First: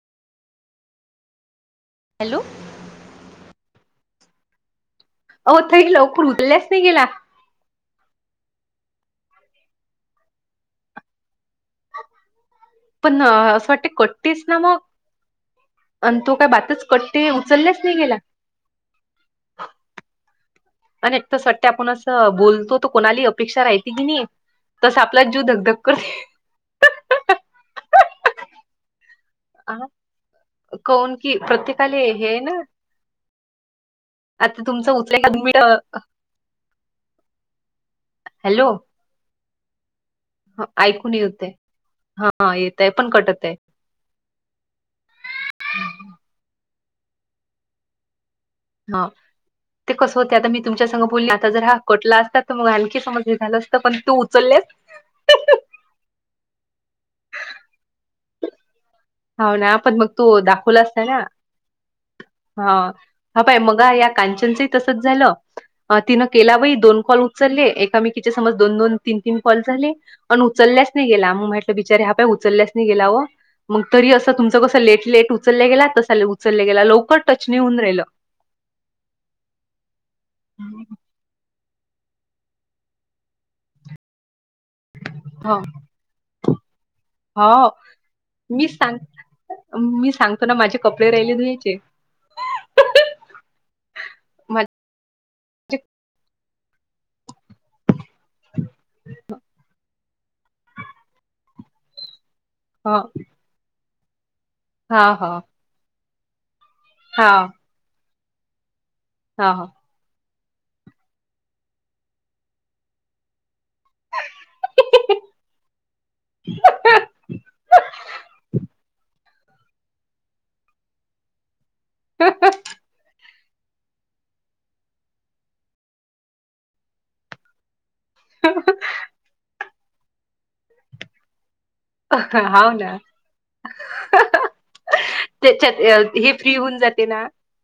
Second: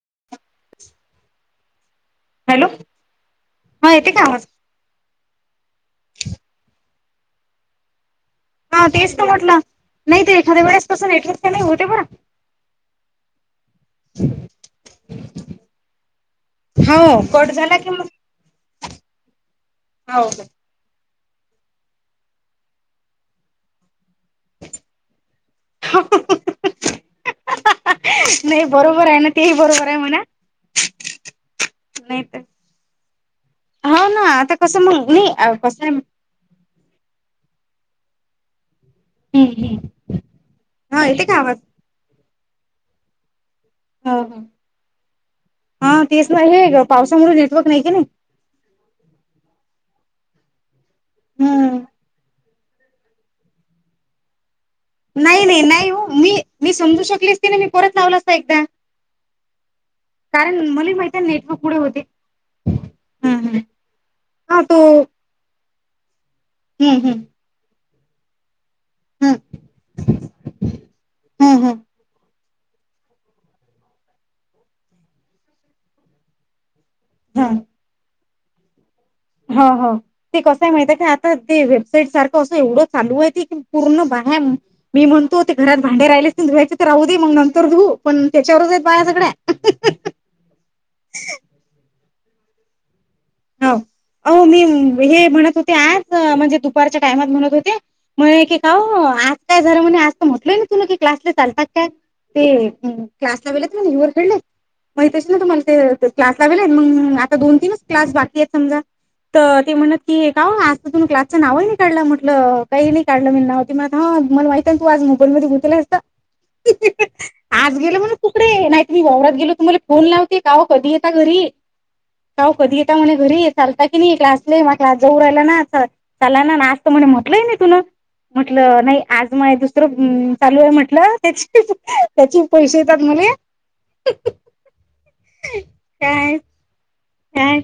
[unintelligible] Hello. हो येते का आवाज होथ लोकरुचलेच नाही गेला हा तेच तर म्हटलं नाही तर एखाद्या वेळेस कस पण असं वाटते कटतेस ना मग अ तो काय भातच कट्टे उचलल्याच नाही गेला हा. अन एकट स् वाट्या आपण असं बोलतो तर कोणाली अपेक्षा राहते की नाही. तस आपला जीव धकधक करते. नाही बरोबर आहे ना. तेही अ बरोबर आहे म्हणा कौन की प्रत्येकाले नाही तर हे ना हो ना आता कसं तुमचं मग उचले का मी नाही कसं. हॅलो. हम्म हम्म ह हा ऐकून येते का येतय आवाज हा येतय पण कटत आहे ह हा हा तेच नाही आहे ग पावसामुळे नेटवर्क नाही के नाही हा ते कसं होते आता मी तुमच्यास बोलली आता जर हम्म हा कटला असतात तर मग आणखी समज झालं असतं पण तू उचललेस नाही नाही नाही हो मी मी समजू शकलीस ती ना मी परत लावला असता एकदा हो ना पण मग तू कारण दाखवला मला असता ना माहिती आहे नेटवर्क पुढे होते हा हा हम्म पाय हम्म. मग या हा कांचनचं तो तसच झालं तिन केला वई हम्म दोन कॉल हम्म उचलले एका मी समज दो दन तीन हम्म तीन कॉल झाले उचलल्याच नाही गेलाग हम्म म्हट बच हम्म ह ल्या गेग त अस तु कस ले उच ग तच ग ल हा टचनेऊन राहिलं हो हो ते कसंय माहित का आता ते सारख अस एवढं चालू आहे की पूर्ण बाहे मी म्हणतो ह घरात भांडेर राहिले राहू दे मग नंतर हो धू पण मी त्याच्यावरच आहेत सांग बाया सगळ्या मी सांगतो ना माझे कपडे राहिले ह धुवायचे. हो हो मी माझे हे म्हणत होते आज म्हणजे दुपारच्या टायमात म्हणत होते म्हण क का आज काय झालं म्हणे आज म्हटलय तुला की क्लासला चालतात का हा हा हा [unintelligible] आ दोन हा तीन क्लास बाकी समजा तर हा. ती म्हण की का ओ आज तुम्ही क्लासच नावही नाही काढलंला म्हटलं काही नाही काढलं मी नाव म हा मला माहित ना तू आज मोबाईल मध्ये गुतलेली असत आज गेल म्हण कुकडे नाहीत मी वावरात गेलो तुम्हाला फोन लावते काओ कधी यता घरी काओ कधी येता म्हणे घरी चालता की नाही क्लासला मग क्लास जाऊ राहिला ना चालाय ना आज तर म्हणे म्हटलंय नाही तुनं म्हटलं नाही आज म दुसरं चालू आहे म्हटलं त्या त्याचे हाव पैसे ना. येतात मले त्याच्यात हे काय फ्री होऊन जाते काय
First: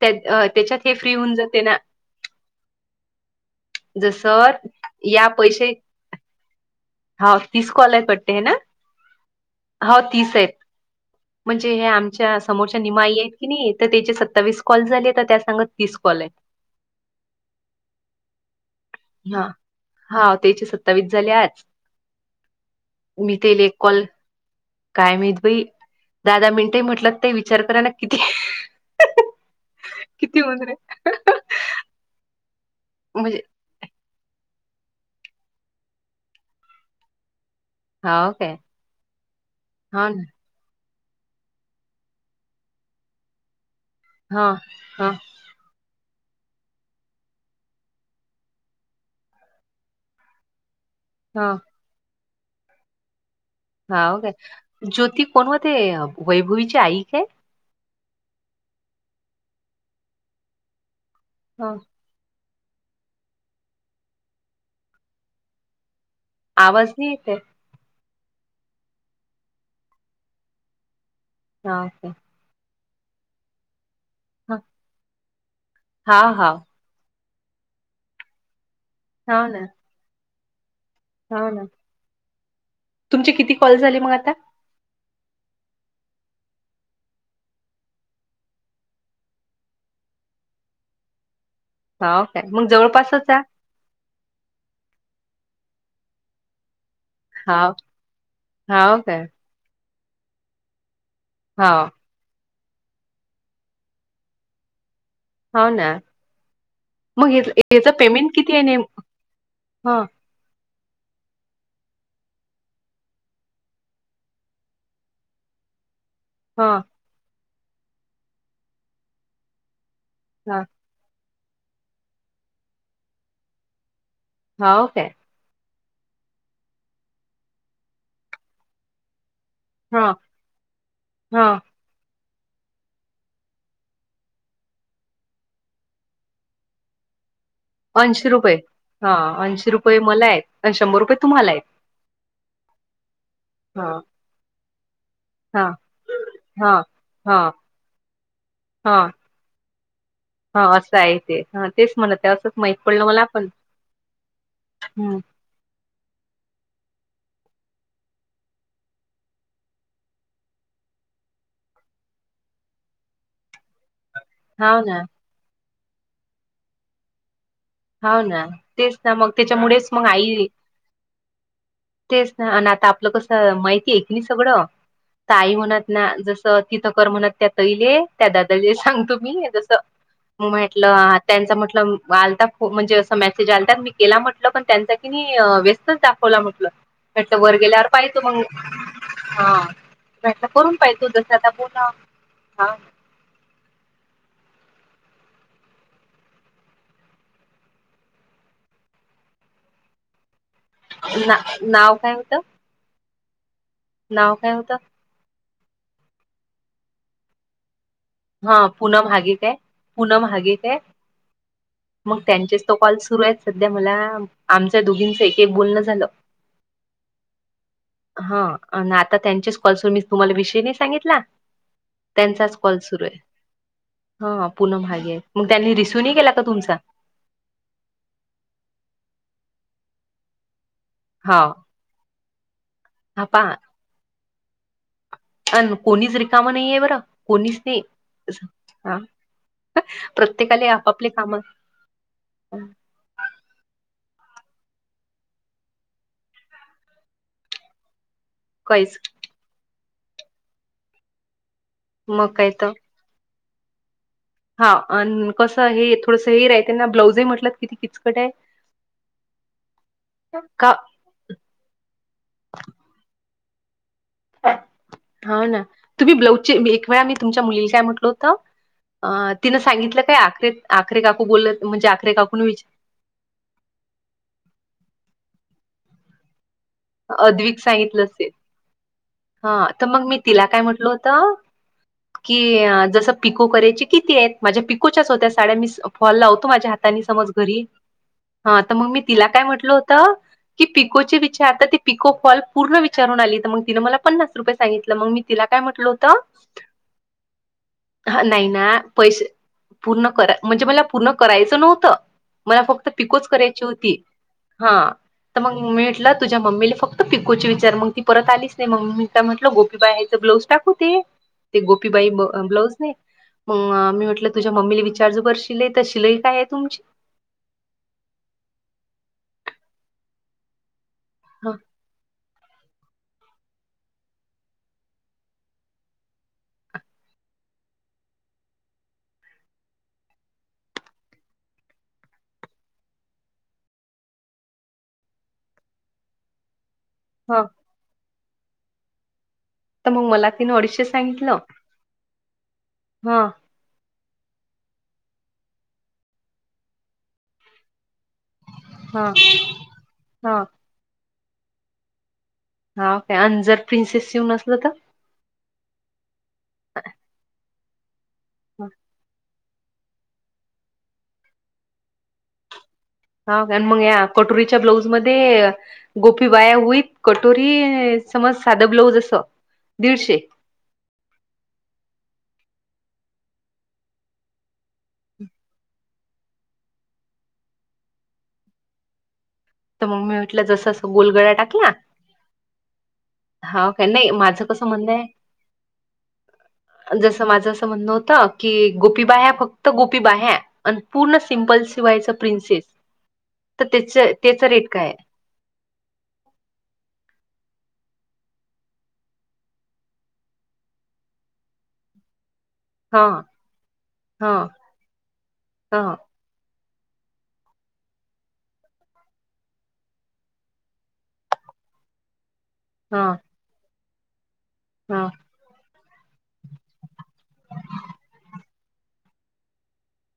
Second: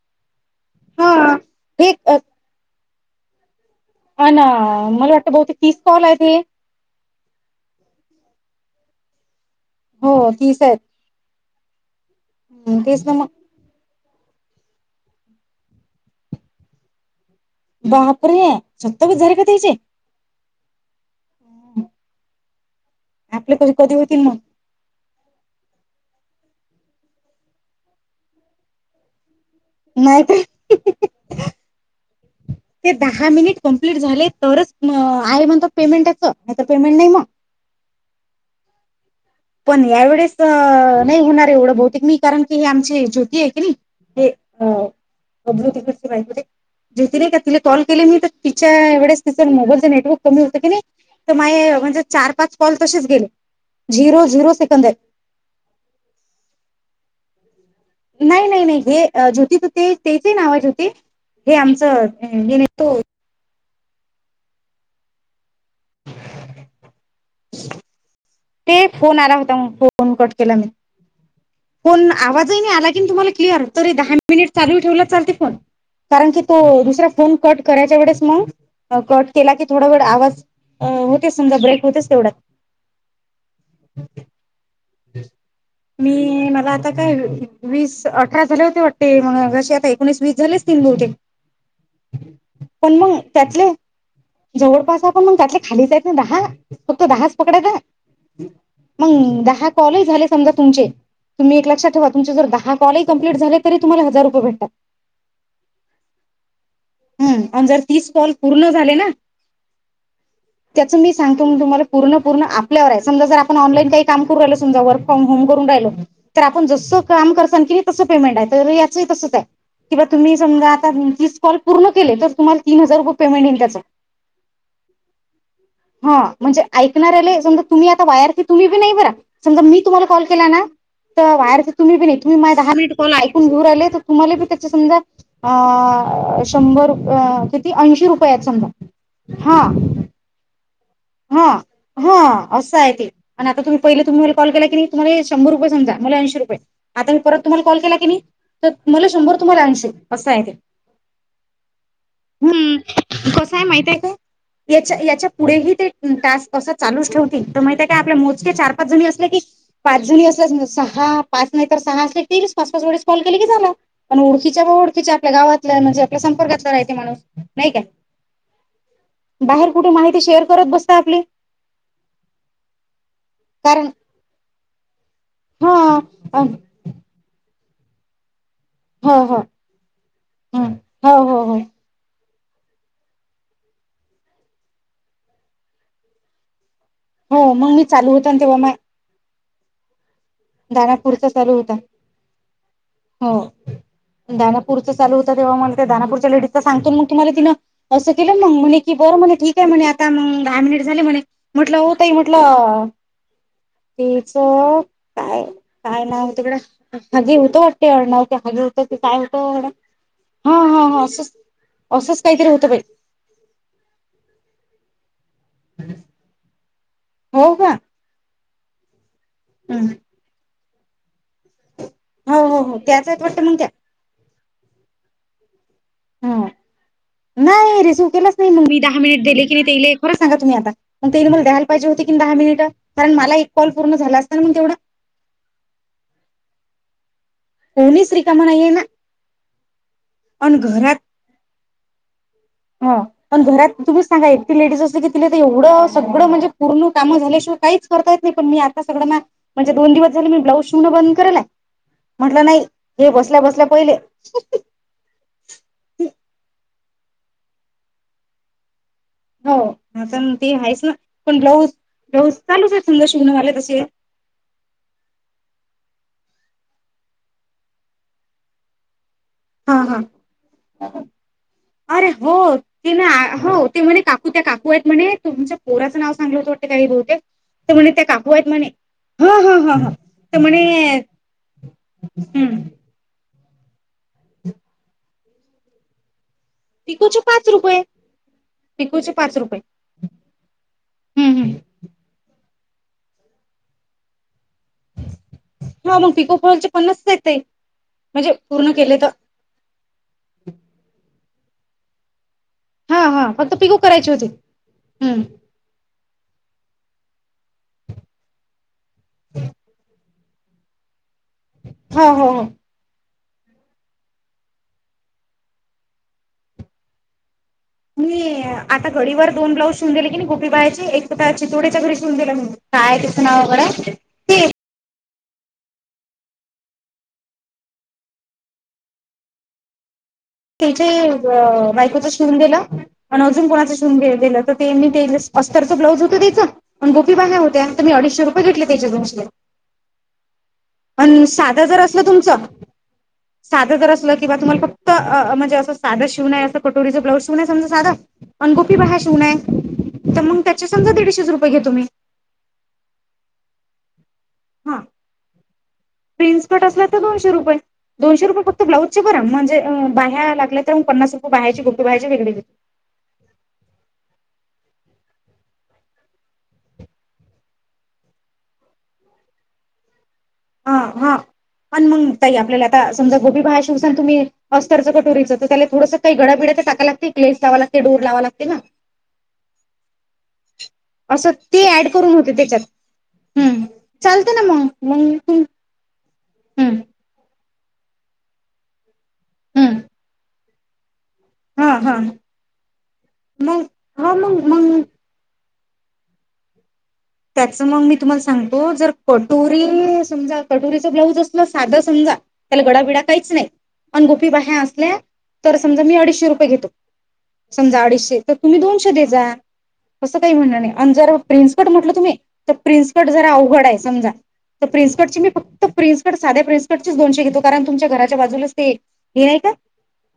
त्याच्यात हे फ्री हा. होऊन जाते ना हे अ, जस अन मला या वाटतं बहुतेक पैसे तीस कॉल आहे ते हा तीस कॉल आहेत वाटत हो तीस आहेत म्हणजे हे आमच्या समोरच्या तेच ना निमाई मग आहेत की नाही तर त्याची सत्तावीस कॉल झाले, तर त्या सांगत तीस कॉल आहे. बापरे! सत्तावीस झाले का त्यांचे? तेचे सत्तावीस झाल्यात. मी आपले तेले कधी कधी कॉल! होतील मग काय माहित बई दहा- दहा मिनटही म्हटलत ते विचार कराय ना किती, किती होऊन राहिले. नाहीत ते दहा म्हणजे मिनिट कंप्लीट झाले तरच म आहे म्हणत पेमेंट याचं नाही तर पेमेंट नाही मग हा ओके पण यावेेळेस नाही होणार एवढं बहुतेक मी कारण की हे आमची ज्योती आहे की नाही ते हां, अ हां, प [unintelligible] ेती नाही का तिला कॉल केले मी तर तिच्या वेळेस तिच मोबाईलचं नेटवर्क कमी होतं की नाही तर हां. माय म्हणजे चार पाच कॉल तसेच गेले हाव झिरो काय झिरो सेकंद आहे ज्योती कोण व ते वैभवीचे आई काय नाही नाही नाही हे ज्योती त ते तेच नाव आहे ज्योती हे हं, आमचं हे नाही तो ह [inaudible] आवाज नाही येते ते फोन आला होता मग फोन कट केला, मी हां, ओके. फोन आवाजही नाही आला. आवाज क्लियर तरी दहा मिनिट हां, चालू ठेवला तरी चालते फोन कारण हां, की तो हां. दुसरा फोन कट करायच्या वेळेस मग कट हो केला ना, की थोडा वेळ आवाज. अं होतेस हो समजा ना. ब्रेक होतेस तेवढ्या तुमचे किती कॉल झाले मग आता हम [inaudible] मी मला आता काय वीस अठरा झाले होते वाटते म अशी आता एकोणीस वीस झाली हो काय? पण मग जवळपासच आहे. त्यातले जवळपास मग त्यातले खालीच आहेत ना दहा फक्त दहाच पकडा हां, का हो काय? मग दहा कॉलच झाले समजा तुमचे तुम्ही एक हो, लक्षात ठेवा तुम जर दहा कॉलही कम्प्लीट झाले तुम्हाला हजार रुपये भेटतात हो ना मग हम्म आणि जर याच तीस पेमेंट कॉल किती आहे पूर्ण न झाले ना हा त्याचं मी सांगतो म तुमला पूर्ण पूर्ण आपल्यावर आहे समजा जर आपण ऑनलाई काम करू समजा वर्क फ्रॉम होम करू राहिलो तर आपण हं, जसं काम कर मं तस पेमेंट आहे याचही तसंच आहे तुम्ही हं. समजा आता कॉल पूर्ण केले तर तुम्हाला तीन हजार रुपये पेमेंट येईल त्याचा हो काय हा म्हणजे ऐकणार आले समजा तुम्ही आता वायर की तुम्ही बी नाही बरा समजा मी तुम्हाला हं, कॉल केला ना तर हं. बाहेरच तुम्ही बी यो त मा दहा मिनट कॉल ऐकून घेऊ आले तर तुम्हाले बी त्याचे समजा शंभर ऐंशी रुपये हा ऐंशी रुपये मला आहेत शंभर रुपये हा तुम्हाला आहेत हा असं आहे ते आणि आ तुम्ही हां, पहिले तुम्हीला कॉल केला की नाही तुमला शंभर रुपय हां. समजा मला ऐंशी रुये हां, आता मी परत हां, तुम्हाला कॉल केला क नाही तर मला हां, शंभर तुम्हाला ऐंशी अस आहे ते हां. असं आहे ते. हां, तेच म्हणत आहे. असंच माहीत पडलं मला हम्म पण. कस आहे माहित आहे का याच्या हं. याच्या पुढेही ते चालू ठेव माह का आपल्या मोजके चार पाच जणी अस की पाच जणी अस सहा पाच नाही तर सहा असले तेच पाच पाच वेळेस कॉल केले की झाला पण ओळखीच्या बा हाव ना, ओळखीच्या आपल्या गावातल्या म्हणजे आपल्या संपर्कातला राहते माणूस नाही काय होना तेच ना मग बाहेर त्याच्यामुळेच कुठे मग माहिती शेअर आई करत बसता आपली तेच ना आणि आता आपलं कसं कारण माहिती आहे की नाही सगळं ताई हा म्हणत ना जस हो तिथकर म्हणत त्या तैले त्या ददा जे हो सांगतो हो मी जस म म्हटलं हो त्यांच हो म्हटलं आलता म्हणजे असं मेसेज आलत मी केला म्हटलं पण त्यांचा की नाही व्यस्तच दाखवला म्हटलं म्हटलं हो वर मग मी गेल्यावर चालू पाहितो होता मंग तेव्हा मा हा करून पाहितो दानापूरचा जसं आता चालू होता बोला हा दानापूर चालू होता तेव्हा मला त्या दानापूरच्या लेडीजचा सांगतो मग तुम्हाला तिनं असं केलं मग म्हणे की बरं म्हणे ठीक आहे म्हणे आता म दहा मिनिट झाले म्हणे ना म्हटलं नाव होतय काय होतं? म्हटलं तच नाव काय होतं? का काय नाव होतडंग ते अडणवते ह हा होत ते पूनम काय हागे होतं पूनम हागे हा काय? हा असं मग त्यांचेच तो कॉल सुरू आहेत सध्या मला आम दोघींच एक एक बोलण झालं हो का हा अन् आता त्यांच्याच कॉल्स व मी तुम्हाला विषय नाही सांगितला हो त्यांचाच हो हो कॉल्स त्याच वाटत मंग त्या ह पुन्हा मागे मग त्यांनी नाही केला का हम तुमचा नाही रिसिव केलाच नाही मग मी दहा मिनिट दिले की नाही ते येले खरं सांगा तुम्ही आता मग तने हा मला द्यायला पाहिजे होते की दहा मिनिट कारण हा मला एक कॉल पूर्ण झाला असता मग तेवढं अ कोणीच रिकामा नाहीये बरं कोणीच नाही कोणीच रिकामा नाहीये ना ह आणि प्रत्येकाला आपापले काम हा पण घरात तु सांगाे लेडीज असं कि तिला तर एवढं सगळं म्हणजे पूर्ण काम झाल्या शिवाय काहीच करतय नाही पण मी आता काहीच सगळं म्हणजे दोन दिवस झाले मी ब्लाऊज शिवण बंद करेलाय मग म्हंटलं काय नाही तर हे बसल्या बसल्या पहिले हा अ कसं हे थोडसं हेर आहे त्यांना ब्लाऊजही म्हटलं किती किचकट आहे हो आता ते का आहेच ना पण ब्लाऊज ब्लाऊज चालूच आहे समजा शिवनेवाला तशी आहे हा ना तुम्ही ब्लाउज एक वेळा मी तुमच्या मुलीले काय म्हटल होत अ तिनं हा हा सांगितलं काय आखरे आखरे काकू बोलत म्हणजे अरे आखरे काकू न हो विचार ते ना हो ते म्हणे काकू त्या काकू आहेत म्हणे तुमच्या पोराचं नाव सांगलं होत वाटतं काही बहुतेक अद्विक तर म्हणे सांगितलं त्या असेल काकू आहेत म्हणे हा तर मग मी तिला काय म्हटल होत की हम्म जस पिकू करायची किती आहेत माझ्या पिकोच्याच होत्या साड्या मी फॉल लावतो माझ्या हातानी पिकोचे समज पाच घरी रुपये हा तर मग मी पिकोचे तिला पाच काय रुपये म्हटलं होतं की पिकोचे हम्म विचारता हम्म ते पिको फॉल पूर्ण विचारून आली तर मग तिनं मला पन्नास रुपये सांगितलं मग मी तिला काय म्हटल हा होत मग पिको फॉलचे पन्नासच आहेत ताई हा म्हणजे नाही पूर्ण ना केले तर पैसे पूर्ण करा म्हणजे मला पूर्ण करायचं नव्हतं मला फक्त हा पिकोच हा फक्त करायची पिको होती करायची हा हम्म तर मग म्हटल तुझ्या मम्मीला फक्त पिकोचे विचार मग ती परत आलीच नाही मम्मीदा म्हटलं गोपी बा ह्यायच ब्लाऊज टाकू ते ते हो गोपीबाई हो हो ब्लाऊज न मग मी म्हटलं तुझ्या मम्मीला विचारजू ब शिलाई तर शिलाई काय आहे तुमची मी आता घडीवर दोन ब्लाउज शून दिले की नाही गोपीबायाचे एक त्या ह चितोड्याच्या घरी शवून दिला म्हणून काय तचं नाव वगडं ते त्याचे बायकोचा शिवून गेला आणि अजून कोणाच शिवून गेलं तर तेी ते अस्तरच ब्लाज हो त्याच पण गोी बा्या ह हो्या आणि तर मी अडीचशे रुपये घेतले त्याच्या दोनशीला तर मग मला तिने अडीचशे प सांगितलं सात हजार असल तुमच हा सात हजार असल किं तु्हाला फक्तहणे अस साधा शिवणय असं कटोरीच ब्लाज शिवय समजा साधं अनगोपी बाहा हा शिवण आहे तर हा मग त्याचे समजा दीडशे रुपये घेत तु म्ही हा का आणि जर प्रिन्सेस शिवून असलं तर हा प्रिन्स कट असेल तर दोनशे रुपय. दोनशे रुपये फ चे बरा म्हणजे बाह्या लागल्या तर मग पन्ना रुपयेहायची गोपीहाय वेळे हा मग या कटोरीच्या ब्लाऊज मध्ये गोपी बाह्या होईत कटोरी समज साध ब्लज अस दीडशे, हा हा आणि मग का आपल्याला आता समजा गोबी बाहा शिवसान तुम्ही अस्तरच कटोरीच तर त्या थोडं काही घडाबिड टाका लाग क्लेस लावा लागते डोर लावा लागते ना! तर मम्मी म्हटलं जस असं गोलगडा ते टाकल्या ऍड करून होते त्याच्यात हम्म हा काय नाही चालते ना माझं मग कसंबंद आहे मग तुम हम्म जसं माझं असं म्हणणं होतं की गोपीबाह्या फक्त हम्म गोपीबाह्या अन पूर्ण सिम्पल हा हा शिवायच प्रिन्सेस तर मग त्याच हा मग त्याचा रेट मग काय आहे. हो त्याच मग मी तुम्हाला सांगतो जर कटोरी समजा कटोरीच ब्लाऊज असलं साधं समजा त्याला गडाबिडा हा काहीच नाही, पण गोपी हा बाहे्या असल्या तर हा समजा मी अडीचशे रुपये घेतो. समजा अडीचशे तर तुम्ही दोनशे दे जा असं काही म्हणं नाही आणि जर प्रिन्सकोट म्हटलं तुम्ही, त प्रिन्स हा कट जरा अवघड ये समजा तर प्रिन्स हा कट ची मी फक्त प्रिन्स साध्या प्रिनंसकटच दोनशे घेतो कारण तुमच्या घराच्या बाजूलाच ते हे नाही का?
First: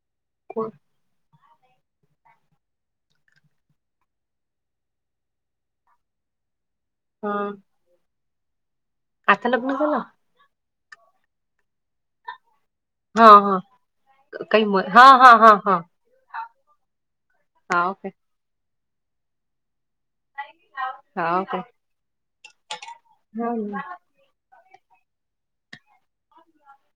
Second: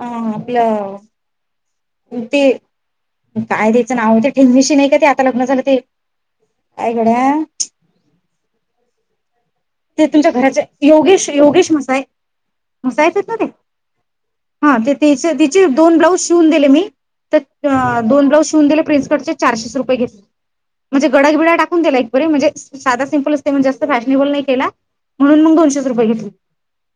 हा कोण आपला. ते काय त्याचं नाव ते ठेंगविशी नाही का ते आता लग्न झालं ते, कायकड हा [unintelligible] आता लग्न झालं. योगेश योगेश मसाय, हसायचं हा ना र हा काही हा म ते त हा हा तिचे हा दोन ब्लाज, शिवून दिले मी तर हा ओके दोन ब्लाउज शिवून दिले प्रिन्स कटचे चारशेच रुपये घेतले, म्हणजे हा गडा ओके बिडाकून दि एक बरी म्हणज सादा सिम्प असते मग जास्त फॅशनेबल नाही. म्हणून मग दोनशे रुपये घेतले.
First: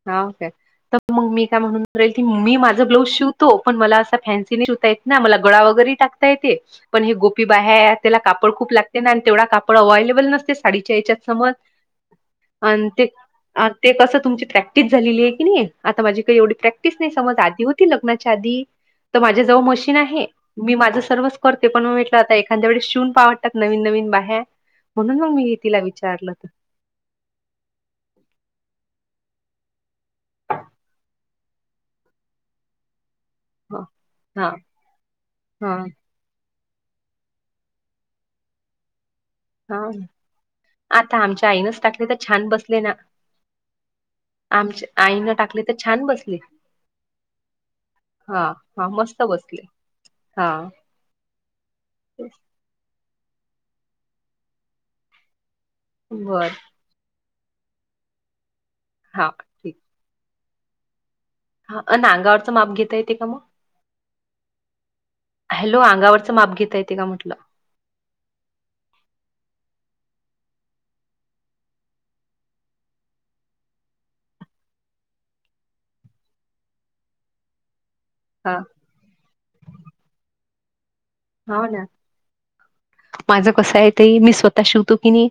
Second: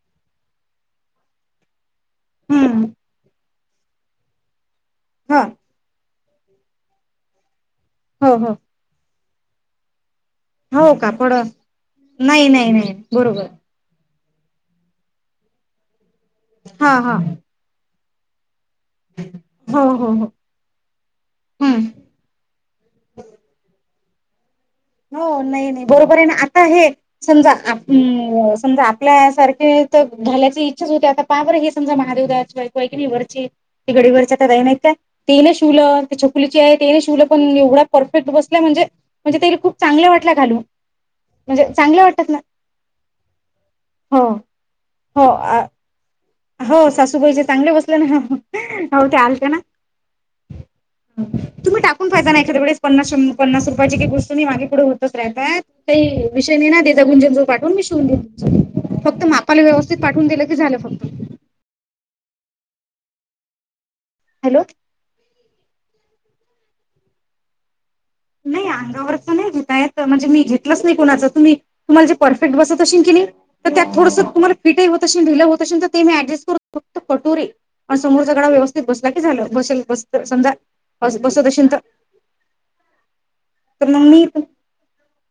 हाे तर मग मी काय म्हणूनेल की म मी हम्म माझं ब्लाउज शिव पण मला अस फन्सी य ना मला हा गळा वगैरे टाता येते पण हे गोपी बाहेर त्याला हो हो कापड खूप लागते ना आणि तेवढा कापड अवलेबल नस हो साडीच्या यांच्यात कापड समज नाही नाही आण नाही ते बरोबर आण ते कस तुमची प्रॅक्टिस झालेली आहे की नाही आता माझी काही एवढी प्रॅक्टिस हा नाही हा समज आधी होती लग्नाच्या आधी तर माझे जवळ हो मशीन हो आहे हो मी माझं सर्वच करते हम्म पण म म्हटलं आता एखाद्या वे शिवून पावडतात नवीन नवीन बाहेर हो नाही नाही बरोबर आहे तर आता हे समजा समजा आपल्या सारखे तर झाल्याची इच्छाच होते आता पहा बर हे समजा महादेव दादाची बायको आहे का नाही वर गडीवररच्या हा काही नाही का ते नाही हा शिवलं त छकुली त्यांनी शिवल पण येवढं परफेक्ट बसला म्हणजे [unintelligible] हा वाटल्या घालून आता आमच्या म्हणजे आईनच चांगल्या टाकले तर वाटतात ना छान बसले ना हो आमच्या हो आईन अ, टाकली तर छान बसली. हो सासूबाईचे चांगले बसले ना हा हो ते मस्त आलत्या ना बसले हा तुम्ही टाकून फायज नाही एखाद्या वेळेस प पन्नास रुपयाची काही वत मागे पुढे होतच रातात का बर विषय नाही त्याुं पाठून मी शवून फक्त हा मापाला ठीक व्यवस्थित पाठून दिलं की झालं फक्त हा अ नांगावरचं माप घेता येते का मग? हॅलो हॅलो अंगावरचं माप घेता येते का म्हटलं नाही अंगावरच नाही घेता येत. म्हणजे मी घेतलंच नाही. कोणाच, तुम्हाला जे परफेक्ट बसत असेल की नाही त्या थोडस तुम्हाला फिटही होत असेल, ढील होत असेल तर ते मी ऍडजस्ट करू फक्त कटोरी पण समोरचागळा हा व्यवस्थित बसला की झालं बसेल बसत समजा बसत हो आशेन ना तर माझं कसं तर आहे त मग मी स्वतः शिवतो की नाही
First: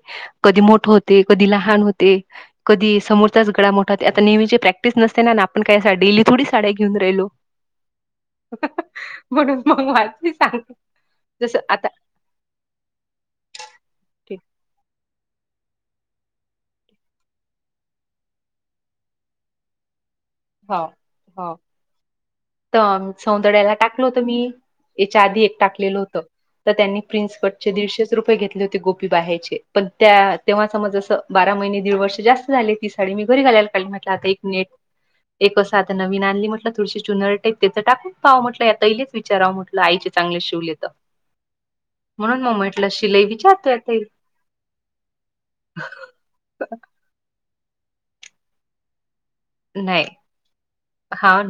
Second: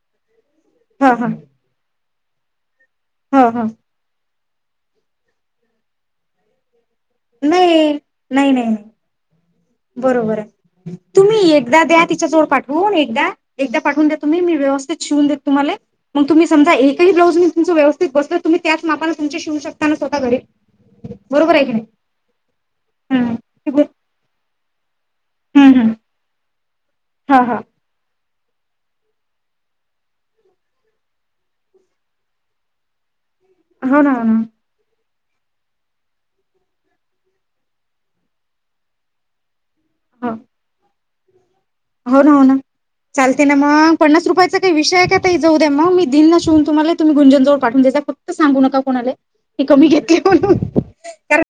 कधी हा ते हा कधी लहान होते. कधी हा समोरच हा गडा मोठाात आता नेहमीचे प्रॅक्टिस नसते ना आपण काय डेली थोडी साड्या घेऊन राहिलो नाही नाही नाही हह नाही म्हणून मग वाात बरोबर आहे. सांग तुम्ही एकदा द्या तिच्या जोळ पाठवून एकदा एकदा पाठवून द्या ठीक. तुम्ही मी व्यवस्थित शिवून देत तुम्हाला मग तुम् समजा एकही ब्लाउज मीुमच व्यवस्थित बसल तुम् त्याच माला त शिवू शकता. स्वतः घरी, हो हो. बरोबर आहे की नाही. तर सौंदड्याला टाकलं होतं मी याच्या आधी एक हम्म हम्म टाकलेलं होतं तर त्यांनी प्रिन्स हा कट हा चे दीडशेच रुपये घेतले. हो गोपी बाहायचे पण त्या तेव्हा समज बारा महिने दीड वर्ष जास्त झाले ती साडी मी बरी घालायला कली हो म्हटलं ना हो आता ना एक मिनिट एकसात नवीन आणली म्हटलं थोडीशी चुनर टईप त्याच टाकून पाहा म्हटलं या तहिलेचारावट आईचे हो चांगले शिवले तर हो ना म्हणून हो मग ना म्हटलं शिलाई चालते ना विचारतो या मग ताईला. पन्नास रुपयाचा का विषय काही जाऊ्या मगी दिन ना शव तुम्हा तम्ही गुंजन जोड पाठून द्याय फक्त सांगू नका कोणाला ते कमी नाही घेतले म्हण हाव कारण